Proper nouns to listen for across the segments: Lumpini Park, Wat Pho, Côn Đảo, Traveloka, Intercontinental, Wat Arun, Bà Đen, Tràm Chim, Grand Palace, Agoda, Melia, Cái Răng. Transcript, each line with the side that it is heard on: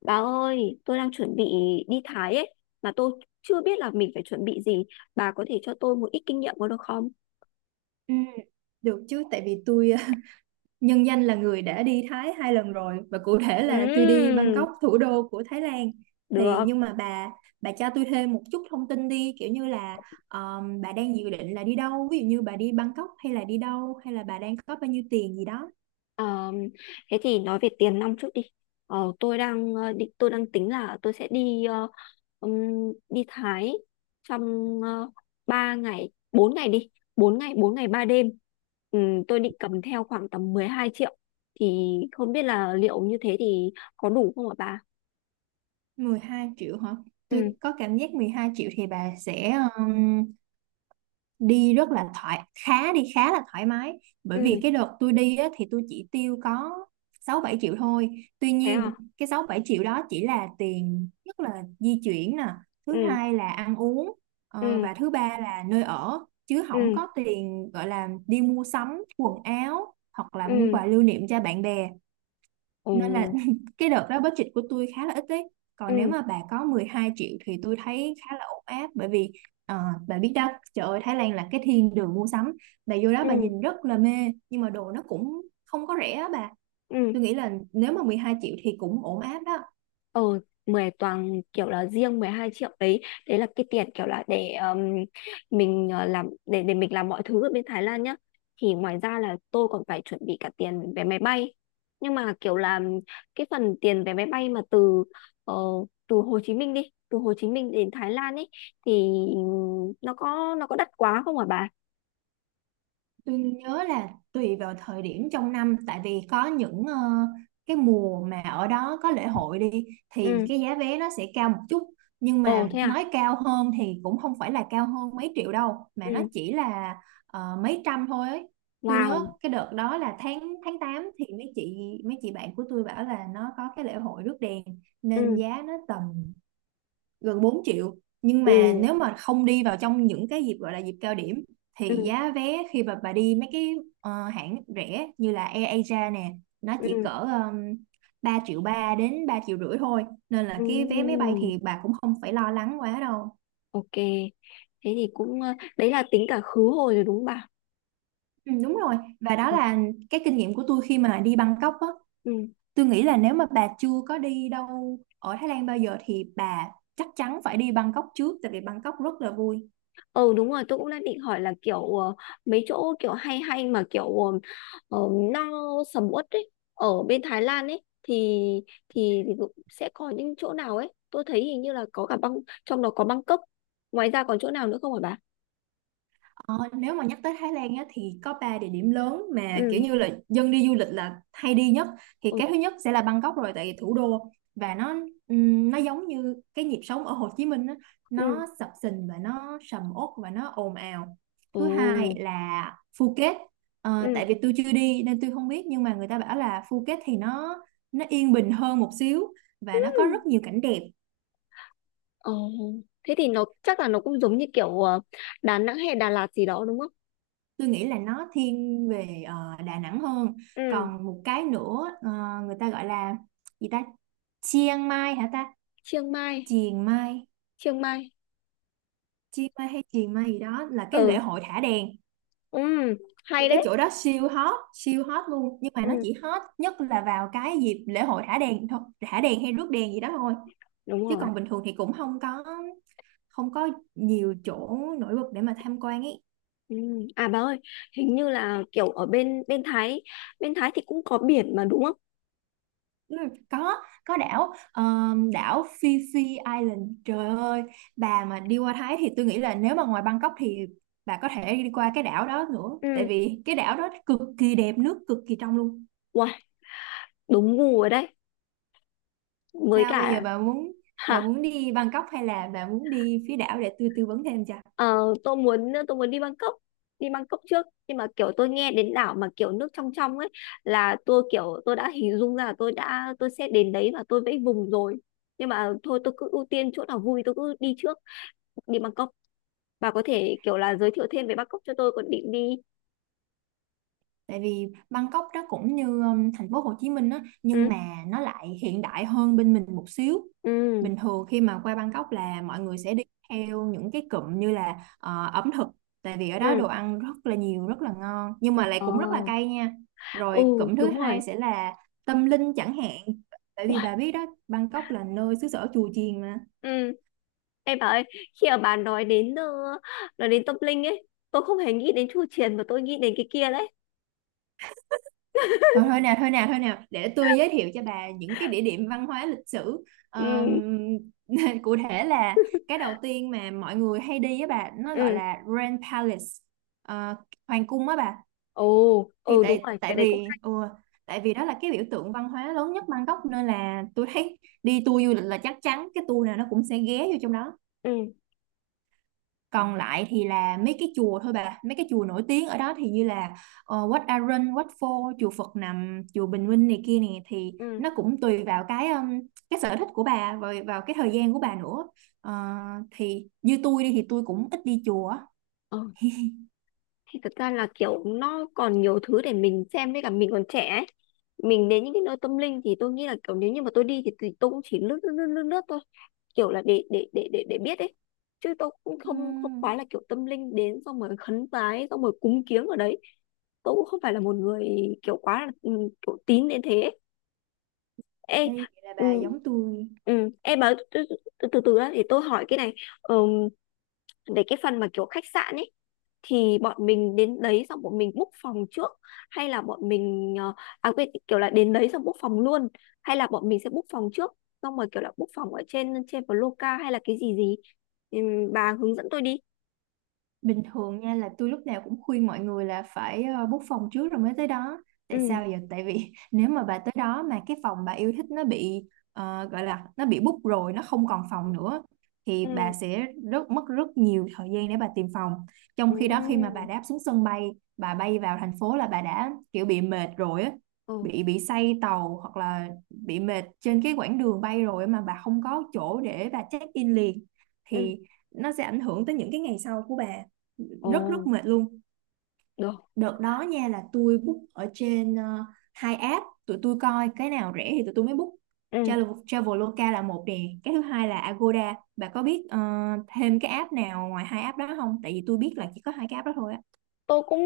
left: Bà ơi, tôi đang chuẩn bị đi Thái ấy, mà tôi chưa biết là mình phải chuẩn bị gì. Bà có thể cho tôi một ít kinh nghiệm có được không?
right: Ừ, được chứ tại vì tôi nhân danh là người đã đi Thái hai lần rồi, và cụ thể là tôi đi
left: Ừm,
right: Bangkok, thủ đô của Thái Lan. Thì
left: được.
right: nhưng mà bà cho tôi thêm một chút thông tin đi, kiểu như là bà đang dự định là đi đâu, ví dụ như bà đi Bangkok hay là đi đâu, hay là bà đang có bao nhiêu tiền gì đó.
left: Ờm, Thế thì nói về tiền nong trước đi. Tôi đang tôi đang tính là tôi sẽ ừm, đi Thái trong uh, 3 ngày, 4 ngày đi, 4 ngày 3 đêm. Tôi định cầm theo khoảng tầm 12 triệu. Thì không biết là liệu như thế thì có đủ không ạ bà?
right: Mười hai triệu hả?
left: Ừ.
right: Tôi có cảm giác 12 triệu thì bà sẽ um, đi rất là thoải khá đi khá là thoải mái, bởi vì
left: Ừ,
right: cái đợt tôi đi á, thì tôi chỉ tiêu có 6 7 triệu thôi. Tuy
left: thế à?
right: nhiên cái 6 7 triệu đó chỉ là tiền, nhất là di chuyển nè, thứ
left: Ừ.
right: hai là ăn uống,
left: Ừ.
right: và thứ ba là nơi ở, chứ không
left: Ừ.
right: có tiền gọi là đi mua sắm quần áo hoặc là mua
left: Ừ.
right: quà lưu niệm cho bạn bè.
left: Ừ.
right: Nên là cái đợt đó budget của tôi khá là ít đấy.
left: Ừ.
right: Còn nếu mà bà có 12 triệu thì tôi thấy khá là ổn áp, bởi vì ờ, bà biết đó, trời ơi, Thái Lan là cái thiên đường mua sắm, bà vô đó bà
left: Ừ.
right: nhìn rất là mê, nhưng mà đồ nó cũng không có rẻ á bà.
left: Ừ.
right: Tôi nghĩ là nếu mà 12 triệu thì cũng ổn áp đó.
left: ờ Mười toàn kiểu là riêng 12 triệu đấy. Đấy là cái tiền kiểu là để mình làm để mình làm mọi thứ ở bên Thái Lan nhá. Thì ngoài ra là tôi còn phải chuẩn bị cả tiền vé máy bay, nhưng mà kiểu là cái phần tiền vé máy bay mà ờ, từ Hồ Chí Minh đến Thái Lan ấy, thì nó có đắt quá không hả bà?
right: Tôi nhớ là tùy vào thời điểm trong năm, tại vì có những cái mùa mà ở đó có lễ hội đi thì
left: Ừ.
right: cái giá vé nó sẽ cao một chút, nhưng
left: Ồ,
right: mà
left: thế à?
right: nói cao hơn thì cũng không phải là cao hơn mấy triệu đâu, mà
left: Ừ.
right: nó chỉ là mấy trăm thôi ấy. Tôi nhớ
left: Wow.
right: cái đợt đó là tháng tháng tám thì mấy chị bạn của tôi bảo là nó có cái lễ hội rước đèn, nên
left: Ừ.
right: giá nó tầm gần 4 triệu. Nhưng
left: Ừ.
right: mà nếu mà không đi vào trong những cái dịp gọi là dịp cao điểm, thì
left: Ừ.
right: giá vé khi mà bà đi mấy cái hãng rẻ như là AirAsia nè, nó chỉ cỡ
left: Ừ.
right: 3 triệu ba đến 3 triệu rưỡi thôi, nên là cái vé máy
left: Ừ.
right: bay thì bà cũng không phải lo lắng quá đâu.
left: Ok, thế thì cũng, đấy là tính cả khứ hồi rồi đúng không bà?
right: Ừ, đúng rồi, và đó
left: Ừ.
right: là cái kinh nghiệm của tôi khi mà đi Bangkok á.
left: Ừ.
right: Tôi nghĩ là nếu mà bà chưa có đi đâu ở Thái Lan bao giờ thì bà chắc chắn phải đi Bangkok trước, tại vì Bangkok rất là vui.
left: Ừ, đúng rồi, tôi cũng đang định hỏi là kiểu mấy chỗ kiểu hay hay mà kiểu ờ, ờ, no sầm uất ấy ở bên Thái Lan ấy, thì thì cũng sẽ có những chỗ nào ấy. Tôi thấy hình như là có cả băng, trong đó có Bangkok, ngoài ra còn chỗ nào nữa không hả bà?
right: Ờ, nếu mà nhắc tới Thái Lan á, thì có 3 địa điểm lớn mà
left: Ừ.
right: kiểu như là dân đi du lịch là hay đi nhất. Thì
left: Ừ.
right: cái thứ nhất sẽ là Bangkok rồi, tại vì thủ đô, và nó giống như cái nhịp sống ở Hồ Chí Minh á,
left: Ừ.
right: nó sập sình và nó sầm uất và nó ồn ào. Thứ hai là Phuket. Ờ,
left: Ừ,
right: tại vì tôi chưa đi nên tôi không biết, nhưng mà người ta bảo là Phuket thì nó yên bình hơn một xíu
left: ừ.
right: và nó có rất nhiều cảnh đẹp.
left: Ồ, thế thì nó chắc là nó cũng giống như kiểu Đà Nẵng hay Đà Lạt gì đó đúng không?
right: Tôi nghĩ là nó thiên về Đà Nẵng hơn.
left: Ừ,
right: Còn một cái nữa, người ta gọi là gì ta, Chiang Mai hả ta,
left: Chiang Mai,
right: Chiang Mai,
left: Chiang Mai.
right: Chiang Mai hay Chiang Mai gì đó, là cái
left: Ừ,
right: lễ hội thả đèn.
left: ừ,
right: Thì
left: hay
right: cái
left: đấy.
right: chỗ đó siêu hot, siêu hot luôn, nhưng mà
left: Ừ,
right: nó chỉ hot nhất là vào cái dịp lễ hội thả đèn thôi, thả đèn hay rước đèn gì đó thôi,
left: đúng
right: chứ
left: rồi.
right: còn bình thường thì cũng không có nhiều chỗ nổi bật để mà tham quan ý.
left: Ừ. À bà ơi, hình như là kiểu ở bên bên Thái, thì cũng có biển mà đúng không?
right: Ừ, có có đảo, đảo Phi Phi Island. Trời ơi, bà mà đi qua Thái thì tôi nghĩ là nếu mà ngoài Bangkok thì bà có thể đi qua cái đảo đó nữa, tại
left: Ừ,
right: vì cái đảo đó cực kỳ đẹp, nước cực kỳ trong luôn.
left: wow, đúng gu rồi đấy. Với
right: Sao bây giờ
left: cả.
right: bà muốn bà muốn đi Bangkok hay là bà muốn đi phía đảo, để tôi tư vấn thêm cho.
left: Ờ, tôi muốn đi Bangkok, đi Bangkok trước, nhưng mà kiểu tôi nghe đến đảo mà kiểu nước trong trong ấy là tôi kiểu tôi đã hình dung ra là tôi đã tôi sẽ đến đấy và tôi vẫy vùng rồi. Nhưng mà thôi tôi cứ ưu tiên chỗ nào vui tôi cứ đi trước, đi Bangkok. Bà có thể kiểu là giới thiệu thêm về Bangkok cho tôi còn định đi.
right: Tại vì Bangkok đó cũng như thành phố Hồ Chí Minh á, nhưng
left: Ừ.
right: mà nó lại hiện đại hơn bên mình một xíu.
left: Ừ.
right: Bình thường khi mà qua Bangkok là mọi người sẽ đi theo những cái cụm như là ẩm thực, tại vì ở đó
left: Ừ.
right: đồ ăn rất là nhiều, rất là ngon, nhưng mà lại
left: Ờ.
right: cũng rất là cay nha. Rồi
left: Ừ,
right: cụm thứ
left: đúng
right: hai
left: rồi.
right: sẽ là tâm linh chẳng hạn, tại vì
left: Uầy.
right: bà biết đó, Bangkok là nơi xứ sở chùa chiền mà.
left: Ừ, em bảo ơi, khi mà bà nói đến tâm linh ấy, tôi không hề nghĩ đến chu truyền mà tôi nghĩ đến cái kia đấy.
right: Thôi, thôi nào thôi nào thôi nào, để tôi giới thiệu cho bà những cái địa điểm văn hóa lịch sử.
left: Ừ.
right: Ờm, cụ thể là cái đầu tiên mà mọi người hay đi á bà, nó gọi
left: Ừ.
right: là Grand Palace. Ờ, hoàng cung á bà.
left: Ồ.
right: Thì
left: Ừ, đúng
right: tại
left: rồi, cái
right: tại
left: đấy cũng.
right: vì ừ, tại vì đó là cái biểu tượng văn hóa lớn nhất Bangkok, nên là tôi thấy đi tour du lịch là chắc chắn cái tour nào nó cũng sẽ ghé vô trong đó.
left: Ừ.
right: Còn lại thì là mấy cái chùa thôi bà, mấy cái chùa nổi tiếng ở đó thì như là Wat Arun, Wat Pho, chùa Phật Nằm, chùa Bình Minh này kia này, thì
left: Ừ.
right: nó cũng tùy vào cái sở thích của bà và vào cái thời gian của bà nữa. Ờ, thì như tôi đi thì tôi cũng ít đi chùa.
left: Ừ. Thì thật ra là kiểu nó còn nhiều thứ để mình xem với cả mình còn trẻ ấy. Mình đến những cái nơi tâm linh thì tôi nghĩ là kiểu nếu như mà tôi đi thì tôi cũng chỉ lướt lướt lướt lướt, lướt thôi. Kiểu là để biết ấy, chứ tôi cũng không không
right: Ừm,
left: phải là kiểu tâm linh đến xong rồi khấn vái xong rồi cúng kiếng ở đấy. Tôi cũng không phải là một người kiểu quá là, kiểu tín đến thế ấy. Ê.
right: đây, vậy là
left: Ừ.
right: bà giống tôi.
left: Ừ, em bảo từ từ để tôi hỏi cái này. Ừ, để cái phần mà kiểu khách sạn ấy thì bọn mình đến đấy xong bọn mình book phòng trước, hay là bọn mình, à quên, kiểu là đến đấy xong book phòng luôn, hay là bọn mình sẽ book phòng trước xong rồi kiểu là book phòng ở trên trên Loca hay là cái gì gì. Bà hướng dẫn tôi đi.
right: Bình thường nha là tôi lúc nào cũng khuyên mọi người là phải book phòng trước rồi mới tới đó. Tại
left: Ừ.
right: sao vậy? Tại vì nếu mà bà tới đó mà cái phòng bà yêu thích nó bị gọi là nó bị book rồi, nó không còn phòng nữa, thì bà
left: Ừ.
right: sẽ rất mất rất nhiều thời gian để bà tìm phòng. Trong
left: Ừ.
right: khi đó khi mà bà đáp xuống sân bay, bà bay vào thành phố là bà đã kiểu bị mệt rồi á,
left: Ừ.
right: bị say tàu hoặc là bị mệt trên cái quãng đường bay rồi, mà bà không có chỗ để bà check in liền,
left: Ừ.
right: thì nó sẽ ảnh hưởng tới những cái ngày sau của bà,
left: Ồ,
right: rất rất mệt luôn.
left: được.
right: Đợt đó nha là tôi book ở trên hai app, tụi tôi coi cái nào rẻ thì tụi tôi mới book.
left: Ừ,
right: Traveloka là một nè, cái thứ hai là Agoda. Bà có biết thêm cái app nào ngoài hai app đó không, tại vì tôi biết là chỉ có hai cái app đó thôi á.
left: tôi cũng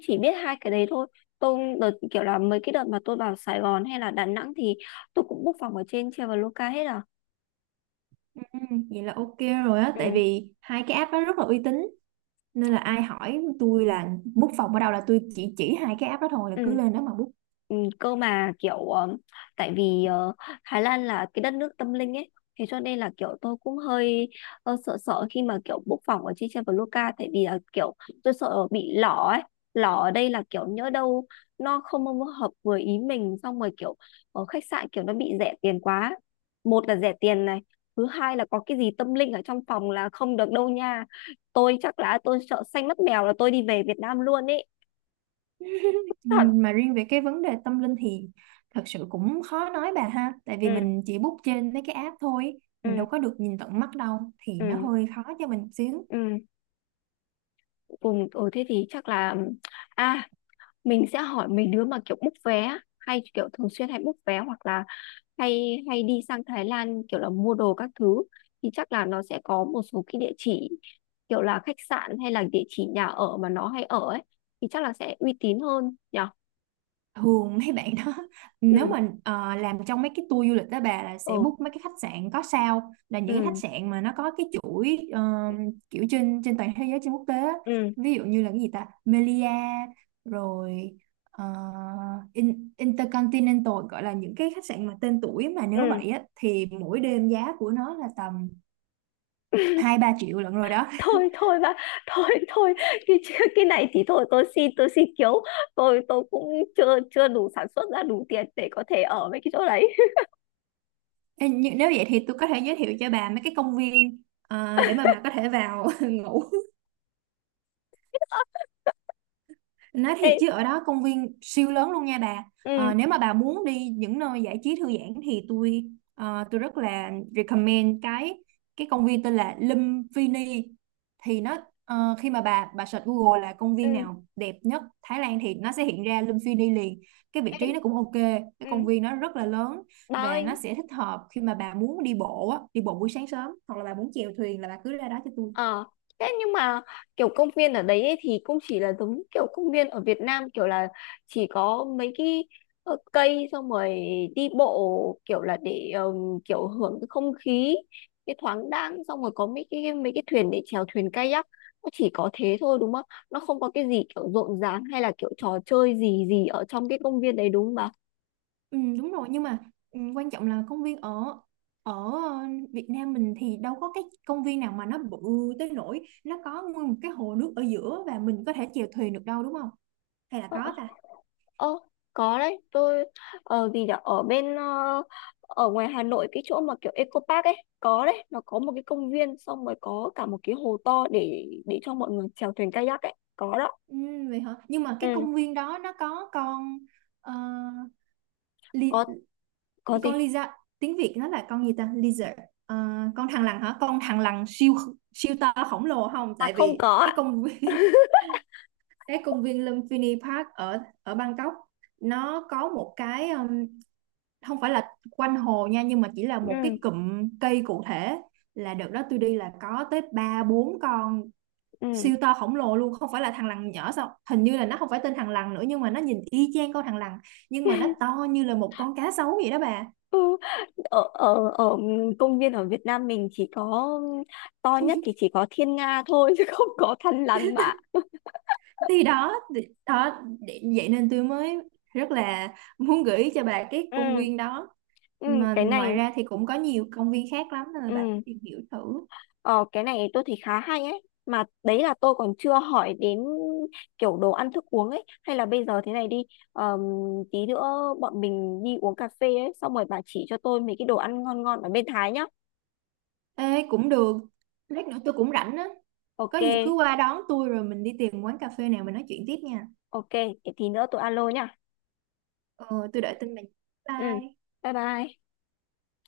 left: chỉ biết hai cái đấy thôi. Tôi đợt kiểu là mấy cái đợt mà tôi vào Sài Gòn hay là Đà Nẵng thì tôi cũng book phòng ở trên Traveloka hết à.
right: Ừ, vậy là ok rồi á, tại
left: Ừ.
right: vì hai cái app đó rất là uy tín, nên là ai hỏi tôi là book phòng ở đâu là tôi chỉ hai cái app đó thôi, là
left: Ừ.
right: cứ lên đó mà book.
left: Ừ, cơ mà kiểu, tại vì Thái Lan là cái đất nước tâm linh ấy, thế cho nên là kiểu tôi cũng hơi sợ sợ khi mà kiểu book phòng ở trên Traveloka. Tại vì là kiểu tôi sợ bị lỏ ấy. Lỏ ở đây là kiểu nhỡ đâu nó không hợp với ý mình, xong rồi kiểu ở khách sạn kiểu nó bị rẻ tiền quá. Một là rẻ tiền này, thứ hai là có cái gì tâm linh ở trong phòng là không được đâu nha. Tôi chắc là tôi sợ xanh mắt mèo là tôi đi về Việt Nam luôn ấy thật.
right: Mà riêng về cái vấn đề tâm linh thì thật sự cũng khó nói bà ha, tại vì
left: Ừ.
right: mình chỉ book trên mấy cái app thôi,
left: Ừ.
right: mình đâu có được nhìn tận mắt đâu, thì nó
left: Ừ.
right: hơi khó cho mình xíu.
left: Ừ. Ừ, ừ, thế thì chắc là, à mình sẽ hỏi mấy đứa mà kiểu book vé hay kiểu thường xuyên hay book vé, hoặc là hay hay đi sang Thái Lan kiểu là mua đồ các thứ, thì chắc là nó sẽ có một số cái địa chỉ kiểu là khách sạn hay là địa chỉ nhà ở mà nó hay ở ấy, thì chắc là sẽ uy tín hơn nhở.
right: Thường mấy bạn đó
left: Ừ.
right: nếu mà làm trong mấy cái tour du lịch đó bà, là sẽ
left: Ừ.
right: book mấy cái khách sạn có sao, là những cái khách
left: Ừ.
right: sạn mà nó có cái chuỗi kiểu trên trên toàn thế giới, trên quốc tế á.
left: Ừ.
right: Ví dụ như là cái gì ta, Melia, rồi ờ, Intercontinental, gọi là những cái khách sạn mà tên tuổi, mà nếu
left: Ừ.
right: vậy á thì mỗi đêm giá của nó là tầm hai ba triệu lận rồi đó.
left: Thôi thôi bà, thôi thôi. Cái cái này thì thôi, tôi xin kiếu. Tôi cũng chưa chưa đủ sản xuất ra đủ tiền để có thể ở với cái chỗ đấy.
right: Ê, nhưng nếu vậy thì tôi có thể giới thiệu cho bà mấy cái công viên để mà bà có thể vào ngủ. Nói
left: Ê.
right: thiệt chứ ở đó công viên siêu lớn luôn nha bà.
left: Ừ.
right: Ờ, nếu mà bà muốn đi những nơi giải trí thư giãn thì tôi tôi rất là recommend cái công viên tên là Lumpini. Thì nó khi mà bà search Google là công
left: Ừ.
right: viên nào đẹp nhất Thái Lan thì nó sẽ hiện ra Lumpini liền. Cái vị
left: Ê.
right: trí nó cũng ok, cái
left: Ừ,
right: công viên nó rất là lớn,
left: bà
right: và nó
left: ơi,
right: sẽ thích hợp khi mà bà muốn đi bộ á, đi bộ buổi sáng sớm, hoặc là bà muốn chèo thuyền là bà cứ ra đó cho tôi.
left: ờ, thế nhưng mà kiểu công viên ở đấy ấy thì cũng chỉ là giống kiểu công viên ở Việt Nam kiểu là chỉ có mấy cái, cây, xong rồi đi bộ kiểu là để, kiểu hưởng cái không khí, cái thoáng đãng, xong rồi có mấy cái thuyền để chèo thuyền kayak. Nó chỉ có thế thôi đúng không? Nó không có cái gì kiểu rộn ràng hay là kiểu trò chơi gì gì ở trong cái công viên đấy đúng không bà?
right: Ừ, đúng rồi, nhưng mà ừ, quan trọng là công viên ở ở ờ, Việt Nam mình thì đâu có cái công viên nào mà nó bự tới nỗi nó có nguyên một cái hồ nước ở giữa và mình có thể chèo thuyền được đâu, đúng không? Hay là
left: Ờ, ờ.
right: có ta?
left: Ơ, có đấy. Tôi ở gì nhỉ? Ở ngoài Hà Nội, cái chỗ mà kiểu Eco Park ấy, có đấy, nó có một cái công viên, xong rồi có cả một cái hồ to để cho mọi người chèo thuyền kayak ấy, có đó.
right: Ừ, vậy hả? Nhưng mà cái
left: Ừ,
right: công viên đó nó có con ờ,
left: có.
right: li,
left: Có
right: con
left: gì?
right: lizard, tiếng Việt nó là con gì ta? Lizard. Ờ, con thằn lằn hả? Con thằn lằn siêu siêu to khổng lồ không?
left: À,
right: Tại
left: không
right: vì
left: có
right: cái
left: ạ.
right: công viên cái công viên Lumpini Park ở ở Bangkok nó có một cái không phải là quanh hồ nha, nhưng mà chỉ là một
left: Ừ,
right: cái cụm cây, cụ thể là đợt đó tôi đi là có tới ba bốn con
left: ừ.
right: siêu to khổng lồ luôn, không phải là thằn lằn nhỏ sao, hình như là nó không phải tên thằn lằn nữa, nhưng mà nó nhìn y chang con thằn lằn, nhưng mà nó to như là một con cá sấu vậy đó bà.
left: Ừ, ở ở ở công viên ở Việt Nam mình chỉ có to nhất thì chỉ có Thiên Nga thôi chứ không có Thăn Lằn mà.
right: Vậy nên tôi mới rất là muốn gợi ý cho bà cái công
left: Ừ,
right: viên đó,
left: ừ,
right: mà
left: cái này.
right: ngoài ra thì cũng có nhiều công viên khác lắm, nên là bà cứ
left: Ừ.
right: tìm hiểu thử.
left: Ờ, cái này tôi thấy khá hay ấy. Mà đấy là tôi còn chưa hỏi đến kiểu đồ ăn thức uống ấy. Hay là bây giờ thế này đi. ờm, Tí nữa bọn mình đi uống cà phê ấy. Xong rồi bà chỉ cho tôi mấy cái đồ ăn ngon ngon ở bên Thái nhá.
right: Ê, cũng được, lát nữa tôi cũng rảnh á, có
left: Ok,
right: gì cứ qua đón tôi rồi mình đi tìm quán cà phê nào mình nói chuyện tiếp nha.
left: ok. Để tí nữa tôi alo nhá.
right: Ờ, tôi đợi tin bà.
left: Ừ,
right: Bye.
left: bye bye.